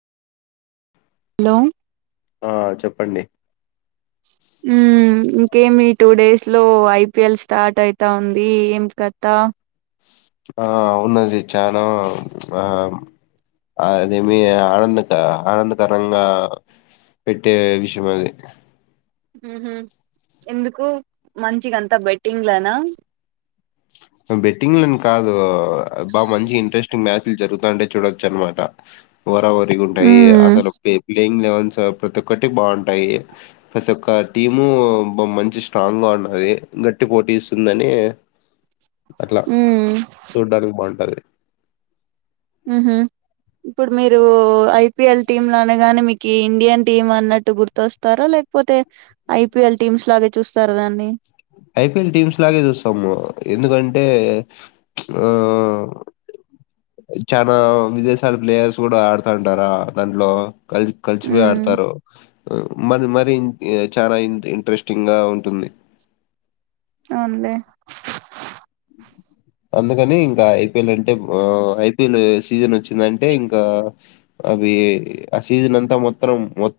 Hello ఆ చెప్పండి ఇంక ఏమి ఈ టూ డేస్ లో ఐ పి ఎల్ స్టార్ట్ అయితాంది ఏం కతా ఆ ఉన్నది చానా ఆమ్ అ అదేమి ఆనందక ఆనందకరంగా పెట్టే విషయం అది మ్మ్ హ్మ్ ఎందుకు మంచిగంతా బెట్టింగ్ లానా బెట్టింగ్ లని కాదు బా మంచిగా ఇంట్రెస్టింగ్ మ్యాచ్ జరుగుతాండే చూడొచ్చు అనమాట హోరాహోరి గా ఉంటాయి మ్మ్ అసలు పీపి ప్యింగ్ లెవెన్స్ ప్రతి ఒక్కటి బాగుంటాయి ప్రతి ఒక్క టీము బా మంచి స్ట్రాంగ్ గా ఉన్నది గట్టి పోటీ ఇస్తుందని అట్ల మ్మ్ చూడ్డానికి బాగుంటది మ్మ్ హ్మ్ ఇప్పుడు మీరు ఐ పీ ఎల్ టీమ్ లనగానే మీకు ఇండియన్ టీమ్ అన్నట్టు గుర్తొస్తార లేకపోతే ఐ పీ ఎల్ టీమ్స్ లాగ చూస్తార దాన్ని ఐపీఎల్ టీమ్స్ లాగే చూస్తాము. ఎందుకంటే ఆ చానా విదేశాల ప్లేయర్స్ కూడా ఆడుతాంటారా దాంట్లో కలిసి కలిసిపోయి మ్మ్ ఆడతారు మ మరి చాలా ఇంట్రెస్టింగ్ గా ఉంటుంది అనలే అందుకని ఇంకా ఐపిఎల్ అంటే ఐపిఎల్ సీజన్ వచ్చిందంటే ఇంకా అవి ఆ సీజన్ అంతా మొత్తం మొ